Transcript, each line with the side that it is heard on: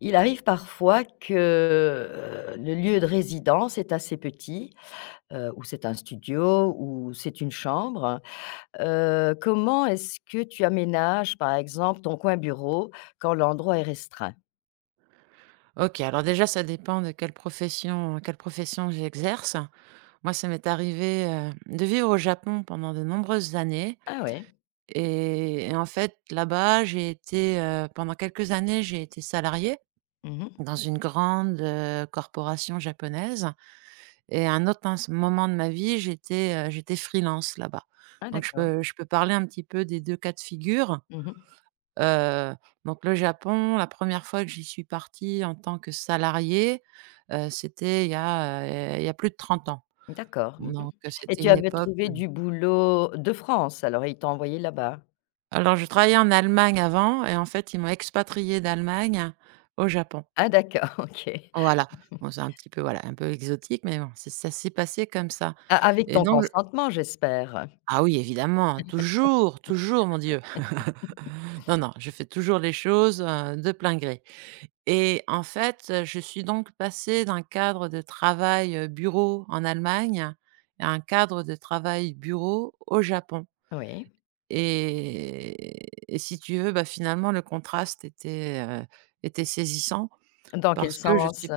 left: Il arrive parfois que le lieu de résidence est assez petit, ou c'est un studio ou c'est une chambre. Comment est-ce que tu aménages, par exemple, ton coin bureau quand l'endroit est restreint?
right: OK, alors déjà, ça dépend de quelle profession j'exerce. Moi, ça m'est arrivé, de vivre au Japon pendant de nombreuses années
left: Ah ouais.
right: et en fait, là-bas, j'ai été, pendant quelques années, j'ai été salariée
left: Mmh.
right: dans une grande, corporation japonaise et à un autre ins moment de ma vie, j'étais, j'étais freelance là-bas.
left: Ah
right: Donc je
left: d'accord.
right: peux je peux parler un petit peu des 2 cas de figure.
left: Mmh.
right: Heu, donc le Japon, la première fois que j'y suis partie en tant que salariée, c'était il y a plus de 30 ans.
left: D'accord. Mmh. Et
right: C'était
left: tu
right: une
left: avais
right: époque,
left: trouvé du boulot de France alors? Ils t'ont envoyé là-bas?
right: alors je travaillais en Allemagne avant et en fait, ils m'ont expatriée d'Allemagne au Japon.
left: Ah d'accord, OK.
right: Voilà. Bon, c'est un petit peu, voilà, un peu exotique, mais bon, c'est ça s'est passé comme ça
left: A avec
right: et
left: ton
right: donc le
left: consentement, j'espère?
right: ah oui, évidemment, toujours, toujours, mon Dieu. Non, non, je fais toujours les choses, de plein gré. Et en fait, je suis donc passée d'un cadre de travail, bureau en Allemagne, à un cadre de travail bureau au Japon,
left: Oui.
right: et et si tu veux, bah, finalement le contraste était, était saisissant
left: Dans quel
right: parce que je
left: sens?
right: suis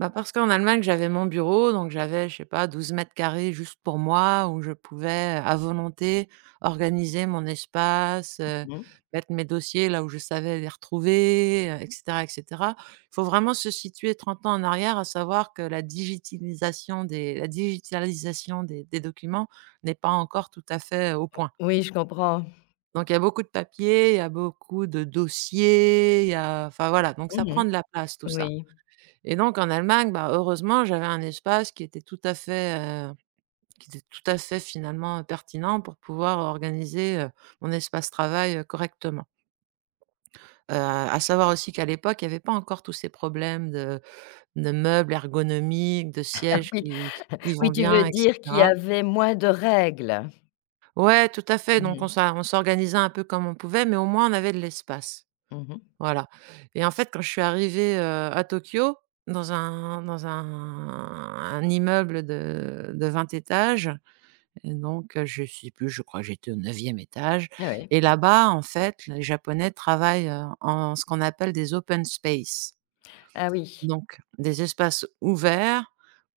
right: bah, parce qu'en Allemagne, j'avais mon bureau, donc j'avais, je sais pas, douze mètres carrés juste pour moi, où je pouvais, à volonté, organiser mon espace,
left: Mmh.
right: mettre mes dossiers là où je savais les retrouver, et cetera, et cetera. Il faut vraiment se situer 30 ans en arrière, à savoir que la digitalisation des documents n'est pas encore tout à fait au point.
left: Oui, je comprends.
right: Donc il y a beaucoup de dossiers, il y a enfin voilà, donc ça
left: Mmh.
right: prend de la place tout ça.
left: Oui,
right: Et donc en Allemagne, bah, heureusement, j'avais un espace qui était tout à fait finalement, pertinent pour pouvoir organiser, mon espace travail, correctement. À savoir aussi qu'à l'époque, il n'y avait pas encore tous ces problèmes de meubles ergonomiques, de sièges
left: oui,
right: qui vont
left: oui, tu veux
right: bien, et
left: dire qu'il y
right: cetera.
left: avait moins de règles?
right: Ouais, tout à fait,
left: Mmh
right: donc
left: mh.
right: on s'organisait un peu comme on pouvait, mais au moins on avait de l'espace.
left: Mmh.
right: Voilà, et en fait, quand je suis arrivée, à Tokyo, dans un un immeuble de 20 étages, je sais plus, je crois que j'étais au neuvième étage,
left: Ah oui.
right: et là-bas, en fait, les japonais travaillent, en ce qu'on appelle des open space.
left: Ah oui.
right: Donc des espaces ouverts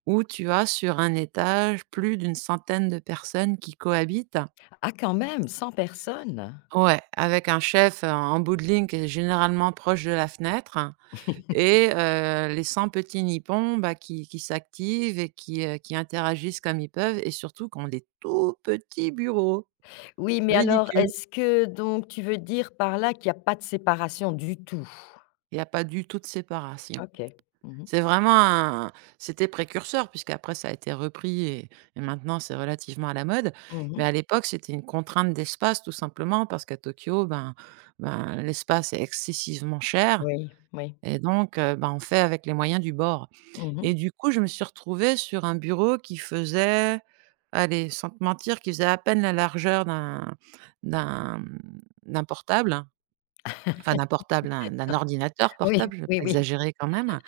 right: où tu as sur un étage plus d'une centaine de personnes qui cohabitent.
left: Ah quand même, 100 personnes?
right: Ouais, avec un chef, en bout de ligne qui est généralement proche de la fenêtre. Et les 100 petits nippons, bah, qui s'activent et qui interagissent comme ils peuvent et surtout qui ont des tout petits bureaux,
left: Oui, mais alors
right: ridicule.
left: est-ce que donc tu veux dire par là qu'il y a pas de séparation du tout?
right: Il n'y a pas du tout de séparation.
left: OK. Mmh mh.
right: C'est vraiment un C'était précurseur puisqu'après ça a été repris, et maintenant c'est relativement à la mode. Mais à
left: Mmh.
right: l'époque, c'était une contrainte d'espace tout simplement parce qu'à Tokyo, ben, l'espace est excessivement cher
left: Oui, oui.
right: et ben, on fait avec les moyens du bord.
left: Mmh.
right: Et du coup, je me suis retrouvée sur un bureau qui faisait, allez, sans te mentir, qui faisait à peine la largeur d'un d'un d'un portable, enfin d'un portable, d'un ordinateur
left: Oui,
right: portable, je vais pas
left: oui, oui.
right: exagérer quand même,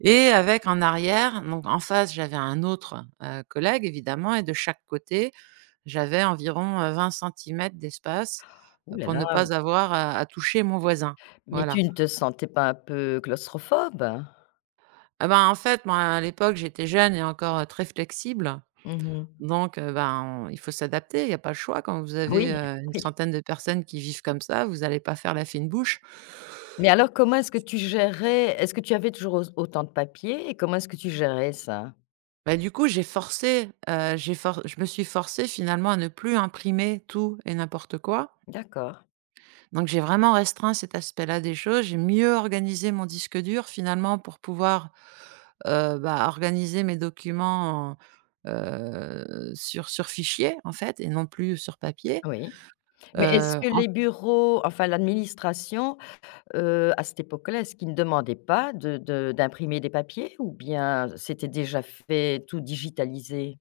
right: et avec en arrière donc en face, j'avais un autre, collègue évidemment, et de chaque côté, j'avais environ, 20 cm d'espace,
left: Ouh là
right: pour
left: là,
right: ne pas avoir à toucher mon voisin.
left: mais
right: Voilà.
left: tu ne te sentais pas un peu claustrophobe?
right: Ah ben, en fait, moi, à l'époque, j'étais jeune et encore, très flexible.
left: Mmh.
right: Ben, on il faut s'adapter, il n'y a pas le choix quand vous avez,
left: Oui,
right: une
left: oui.
right: centaine de personnes qui vivent comme ça, vous n'allez pas faire la fine bouche.
left: Mais alors comment est-ce que tu avais toujours aus autant de papier et comment est-ce que tu gérais ça?
right: Bah, du coup, j'ai forcé, j'ai for je me suis forcée finalement à ne plus imprimer tout et n'importe quoi.
left: D'accord,
right: Donc j'ai vraiment restreint cet aspect-là des choses, j'ai mieux organisé mon disque dur finalement pour pouvoir, bah, organiser mes documents en, sur fichier en fait et non plus sur papier,
left: oui. Mais est-ce
right: heu.
left: que les bureaux, enfin l'administration, à cette époque-là, est-ce qu'ils ne demandaient pas de de d'imprimer des papiers ou bien c'était déjà fait, tout digitalisé?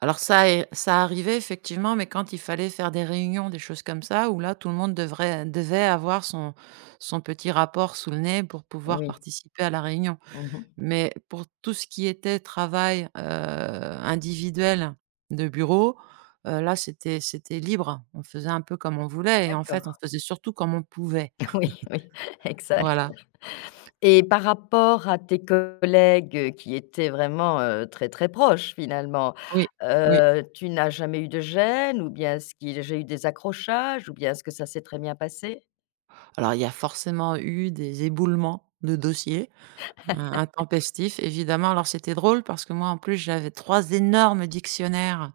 right: Ça arrivait effectivement, mais quand il fallait faire des réunions, des choses comme ça, où là tout le monde devrait devait avoir son son petit rapport sous le nez pour pouvoir
left: Oui.
right: participer à la réunion.
left: Mmh.
right: Mais pour tout ce qui était travail, individuel de bureau, là c'était libre. On faisait un peu comme on voulait et en
left: D'accord.
right: fait, on faisait surtout comme on pouvait.
left: Oui, oui, exact.
right: Voilà.
left: Et par rapport à tes collègues, qui étaient vraiment, très, très proches finalement,
right: Oui, oui.
left: tu n'as jamais eu de gêne ou bien est-ce qu'il y a eu des accrochages ou bien est-ce que ça s'est très bien passé?
right: Alors il y a forcément eu des éboulements de dossiers. Un intempestif évidemment. Alors c'était drôle parce que moi en plus j'avais 3 énormes dictionnaires,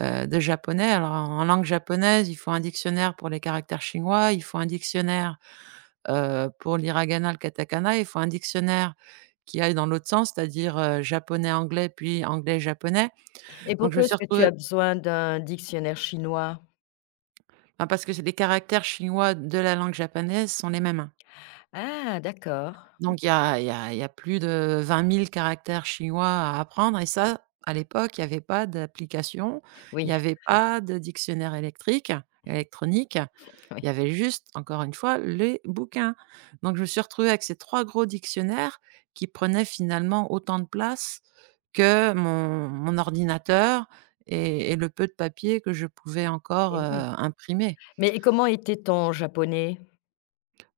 right: de japonais. Alors en langue japonaise, il faut un dictionnaire pour les caractères chinois, il faut un dictionnaire, pour l'hiragana, le katakana, il faut un dictionnaire qui aille dans l'autre sens, c'est-à-dire, japonais-anglais, puis anglais-japonais.
left: Et
right: Donc je me
left: pourquoi
right: suis
left: est-ce que tu
right: retrouvée
left: as besoin d'un dictionnaire chinois?
right: Enfin parce que c'est les caractères chinois de la langue japonaise sont les mêmes, hein.
left: Ah d'accord.
right: Donc il y a plus de vingt mille caractères chinois à apprendre, et ça, à l'époque, il y avait pas d'application, il y
left: Oui,
right: avait pas de dictionnaire électrique électronique, il y
left: oui,
right: avait juste, encore une fois, les bouquins. Donc je me suis retrouvée avec ces 3 gros dictionnaires qui prenaient finalement autant de place que mon ordinateur et le peu de papier que je pouvais encore,
left: et oui.
right: imprimer.
left: Mais comment était ton japonais?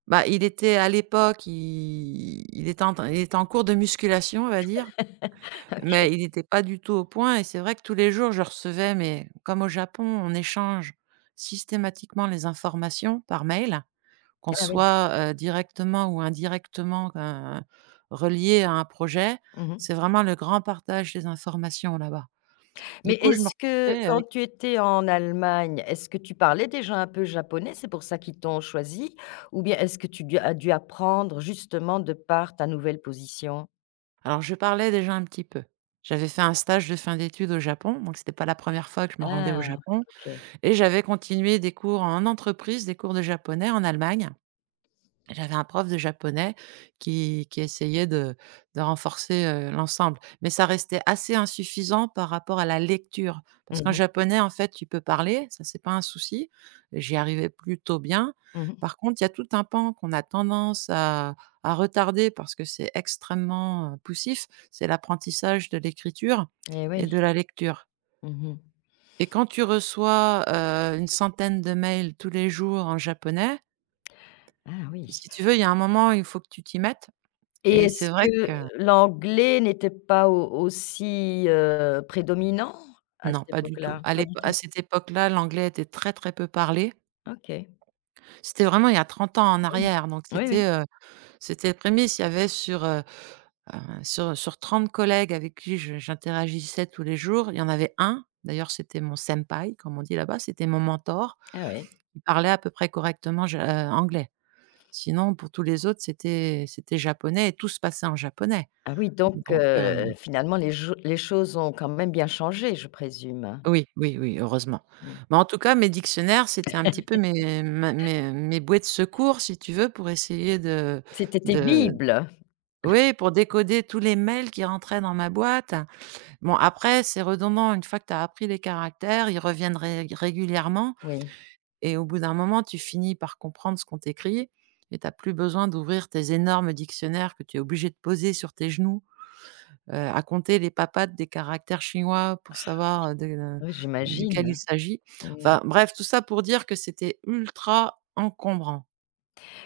right: Bah, il était en train il était en cours de musculation, on va dire. Mais
left: OK.
right: il n'était pas du tout au point, et c'est vrai que tous les jours je recevais, mais comme au Japon, on échange systématiquement les informations par mail, qu'on
left: Ah oui.
right: soit, directement ou indirectement, relié à un projet.
left: Mmh.
right: C'est vraiment le grand partage des informations là-bas. Du
left: Mais
right: coup, je me
left: est-ce que
right: retrouvais
left: quand
right: avec,
left: tu étais en Allemagne, est-ce que tu parlais déjà un peu japonais? C'est pour ça qu'ils t'ont choisi? Ou bien est-ce que tu du as dû apprendre justement de par ta nouvelle position?
right: alors je parlais déjà un petit peu. J'avais fait un stage de fin d'études au Japon, donc c'était pas la première fois que je me rendais au
left: Ah
right: Japon,
left: OK.
right: et j'avais continué des cours en entreprise, des cours de japonais en Allemagne. J'avais un prof de japonais qui essayait de renforcer, l'ensemble, mais ça restait assez insuffisant par rapport à la lecture. Parce
left: Mmh
right: qu'en
left: mh.
right: japonais, en fait, tu peux parler, ça c'est pas un souci, j'y arrivais plutôt bien.
left: Mmh.
right: Par contre, il y a tout un pan qu'on a tendance à retarder parce que c'est extrêmement, poussif, c'est l'apprentissage de l'écriture
left: Et
right: et de
left: oui.
right: la lecture,
left: Mmh.
right: et quand tu reçois, une centaine de mails tous les jours en japonais,
left: Ah oui.
right: si tu veux, il y a un moment, il faut que tu t'y mettes.
left: Et
right: Et c'est
left: est-ce
right: vrai que
left: que l'anglais n'était pas au aussi, prédominant à
right: non,
left: cette
right: pas du tout.
left: époque-là? Pas du
right: À
left: tout?
right: cette époque-là, l'anglais était très, très peu parlé.
left: OK.
right: C'était vraiment il y a 30 ans en
left: Mmh.
right: arrière, donc
left: Oui, oui.
right: c'était, c'était les prémices. Il y avait sur 30 collègues avec qui je j'interagissais tous les jours, il y en avait un. D'ailleurs c'était mon senpai comme on dit là-bas, c'était mon mentor.
left: Ah oui.
right: Il parlait à peu près correctement ja anglais. Sinon, pour tous les autres, c'était japonais et tout se passait en japonais,
left: Ah oui, donc
right: donc
left: finalement les choses ont quand même bien changé, je présume?
right: oui, oui, oui, heureusement.
left: Mmh.
right: Mais en tout cas, mes dictionnaires, c'était un petit peu mes ma mes mes bouées de secours, si tu veux, pour essayer
left: C'était tes
right: de
left: bibles?
right: oui, pour décoder tous les mails qui rentraient dans ma boîte. Bon, après, c'est redondant, une fois que tu as appris les caractères, ils reviennent ré régulièrement,
left: Oui.
right: et au bout d'un moment, tu finis par comprendre ce qu'on t'écrit, et tu as plus besoin d'ouvrir tes énormes dictionnaires que tu es obligé de poser sur tes genoux, à compter les papates des caractères chinois pour savoir, de,
left: Oui, j'imagine.
right: duquel il s'agit.
left: Mmh.
right: Enfin bref, tout ça pour dire que c'était ultra encombrant.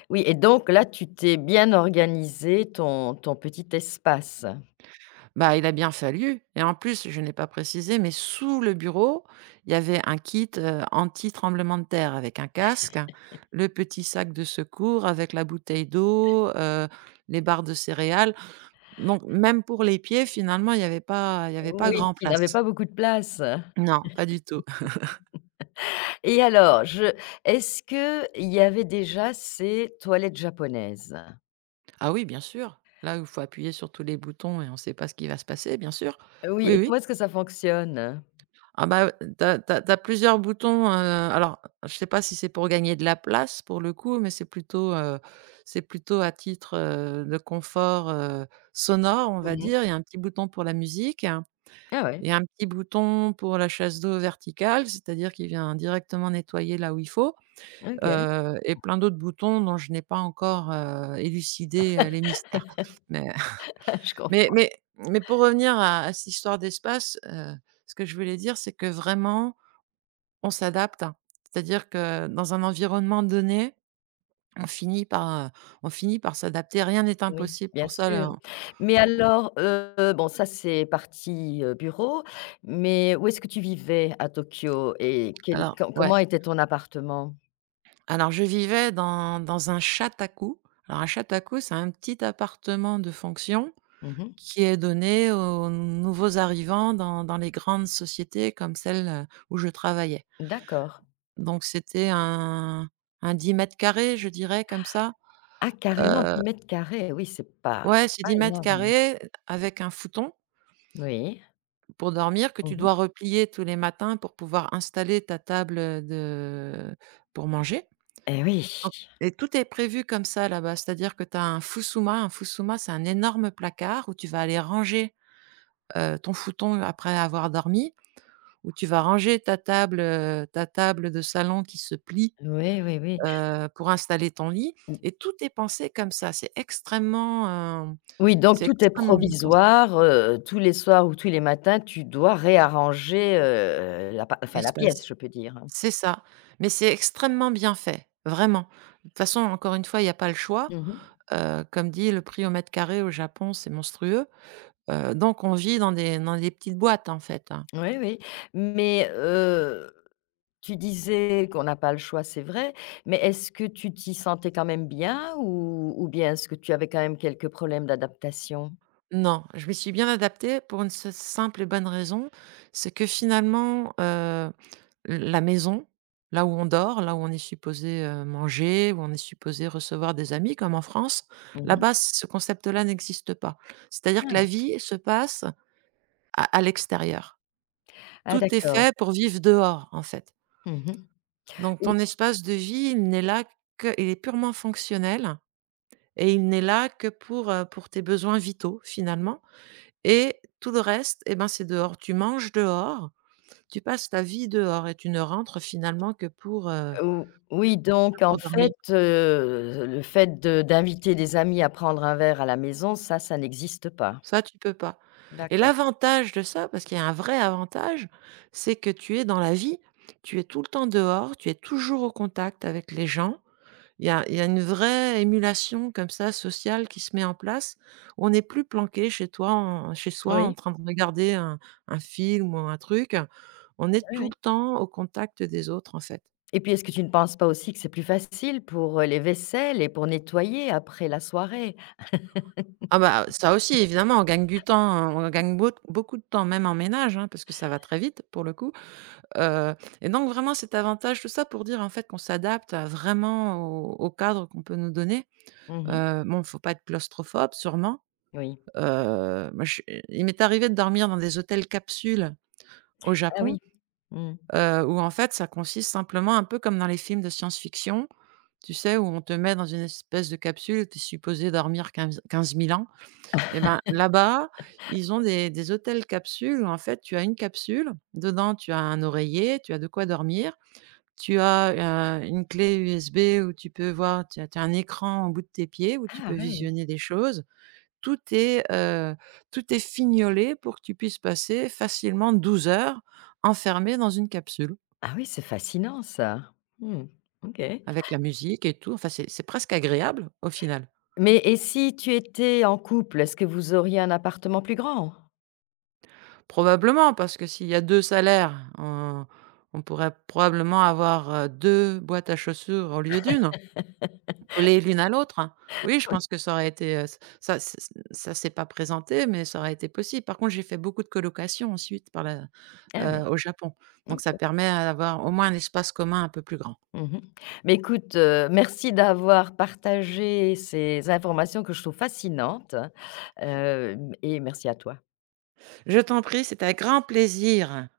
left: Oui et donc là, tu t'es bien organisé ton petit espace?
right: Bah, il a bien fallu, et en plus, je n'ai pas précisé, mais sous le bureau, il y avait un kit, anti-tremblement de terre avec un casque, le petit sac de secours avec la bouteille d'eau, les barres de céréales. Donc même pour les pieds, finalement, il y avait pas
left: Oui,
right: grand
left: tu n'avais
right: place.
left: pas beaucoup de place.
right: Non, pas du tout.
left: Et alors, je est-ce que il y avait déjà ces toilettes japonaises?
right: Ah oui, bien sûr. Là où il faut appuyer sur tous les boutons et on ne sait pas ce qui va se passer, bien sûr.
left: Oui
right: Oui,
left: et
right: oui.
left: comment est-ce que ça fonctionne?
right: Ah bah, tu as plusieurs boutons, alors je sais pas si c'est pour gagner de la place pour le coup, mais c'est plutôt à titre, de confort, sonore, on va
left: Mmh mh.
right: dire. Il y a un petit bouton pour la musique
left: Ah ouais,
right: et un petit bouton pour la chasse d'eau verticale, c'est-à-dire qu'il vient directement nettoyer là où il faut,
left: OK.
right: et plein d'autres boutons dont je n'ai pas encore, élucidé, les mystères. Mais
left: Je
right: Mais
left: comprends.
right: mais mais pour revenir à cette histoire d'espace, ce que je voulais dire, c'est que vraiment, on s'adapte. C'est-à-dire que dans un environnement donné, on finit par, heu, on finit par s'adapter. Rien n'est
left: Oui,
right: impossible
left: bien
right: pour ça là
left: sûr. Mais alors, bon ça c'est partie, bureau, mais où est-ce que tu vivais à Tokyo et quel
right: ouais.
left: comment était ton appartement?
right: Alors je vivais dans un Chataku. Alors un Chataku, c'est un petit appartement de fonction
left: Mmh mh.
right: qui est donné aux nouveaux arrivants dans les grandes sociétés comme celle, où je travaillais.
left: D'accord.
right: Donc c'était un 10 mètres carrés, je dirais, comme ça.
left: Ah carrément
right: Heu,
left: 10 mètres carrés. Oui c'est pas
right: ouais, c'est
left: c'est pas
right: dix mètres
left: énorme.
right: carrés avec un futon
left: Oui.
right: pour dormir que tu
left: Mmh mh.
right: dois replier tous les matins pour pouvoir installer ta table, de pour manger.
left: Et
right: Donc
left: oui.
right: et tout est prévu comme ça là-bas, c'est-à-dire que tu as un fusuma. Un fusuma, c'est un énorme placard où tu vas aller ranger, ton futon après avoir dormi, où tu vas ranger ta table de salon qui se plie
left: Oui, oui, oui.
right: pour installer ton lit et tout est pensé comme ça.
left: Oui, donc
right: C'est
left: tout est
right: extrêmement bien pensé.
left: provisoire, tous les soirs ou tous les matins, tu dois réarranger, la pa enfin la
right: L'espace.
left: pièce, je peux dire, hein.
right: C'est ça, mais c'est extrêmement bien fait, vraiment. De toute façon, encore une fois, il n'y a pas le choix.
left: Mmh.
right: Comme dit, le prix au mètre carré au Japon, c'est monstrueux. Donc on vit dans des petites boîtes, en fait, hein.
left: Oui, oui, mais tu disais qu'on n'a pas le choix, c'est vrai, mais est-ce que tu t'y sentais quand même bien ou bien est-ce que tu avais quand même quelques problèmes d'adaptation?
right: Non, je m'y suis bien adaptée pour une s simple et bonne raison, c'est que finalement, la maison, là où on dort, là où on est supposé, manger, où on est supposé recevoir des amis comme en France,
left: Mmh.
right: là-bas, ce concept-là n'existe pas. C'est-à-dire que la
left: Ah!
right: vie se passe à l'extérieur.
left: Ah
right: Tout est
left: d'accord.
right: fait pour vivre dehors, en fait.
left: Mmh.
right: Donc
left: Ou
right: ton espace de vie, il n'est là que il est purement fonctionnel et il n'est là que pour tes besoins vitaux, finalement et tout le reste, eh ben, c'est dehors. Tu manges dehors, tu passes ta vie dehors et tu ne rentres finalement
left: ou oui,
right: que
left: donc en
right: pour dormir.
left: fait, le fait de d'inviter des amis à prendre un verre à la maison, ça n'existe pas?
right: Ça, tu peux pas. Et
left: D'accord.
right: l'avantage de ça, parce qu'il y a un vrai avantage, c'est que tu es dans la vie, tu es tout le temps dehors, tu es toujours au contact avec les gens. Il y a une vraie émulation comme ça sociale qui se met en place. On n'est plus planqué chez soi en
left: Oui,
right: train de regarder un film ou un truc. On est
left: oui,
right: tout
left: oui.
right: le temps au contact des autres, en fait.
left: Et puis, est-ce que tu ne penses pas aussi que c'est plus facile pour, les vaisselles et pour nettoyer après la soirée?
right: Ah bah, ça aussi évidemment, on gagne du temps, hein. On gagne beaucoup de temps même en ménage, hein, parce que ça va très vite pour le coup. Heu et donc vraiment cet avantage, tout ça pour dire, en fait, qu'on s'adapte à vraiment au cadre qu'on peut nous donner.
left: Mmh.
right: Bon, faut pas être claustrophobe sûrement.
left: Oui.
right: Moi je il m'est arrivé de dormir dans des hôtels capsules au
left: Ah
right: Japon,
left: oui. Mmh.
right: où en fait ça consiste simplement un peu comme dans les films de science-fiction, tu sais? Où on te met dans une espèce de capsule, tu es supposé dormir quinze 15 000 ans et ben là-bas, ils ont des hôtels capsules où en fait tu as une capsule, dedans tu as un oreiller, tu as de quoi dormir tu as, une clé USB où tu peux voir tu as un écran au bout de tes pieds où tu peux
left: Ah ouais.
right: visionner des choses. Tout est, heu, tout est fignolé pour que tu puisses passer facilement 12 heures enfermé dans une capsule
left: Ah oui, c'est fascinant ça. Mmh. OK.
right: avec la musique et tout. Enfin, c'est presque agréable au final.
left: Mais et si tu étais en couple, est-ce que vous auriez un appartement plus grand?
right: Probablement parce que s'il y a 2 salaires, on pourrait probablement avoir, 2 boîtes à chaussures au lieu d'une. Collées l'une à l'autre, hein. Oui, je
left: Oui.
right: pense que ça aurait été, ç ça s'est pas présenté, mais ça aurait été possible. Par contre, j'ai fait beaucoup de colocations ensuite par la
left: Ah oui.
right: au Japon. Donc
left: OK.
right: ça permet à avoir au moins un espace commun un peu plus grand.
left: Mmh. Mais écoute, merci d'avoir partagé ces informations que je trouve fascinantes, et merci à toi.
right: Je t'en prie, c'était avec grand plaisir.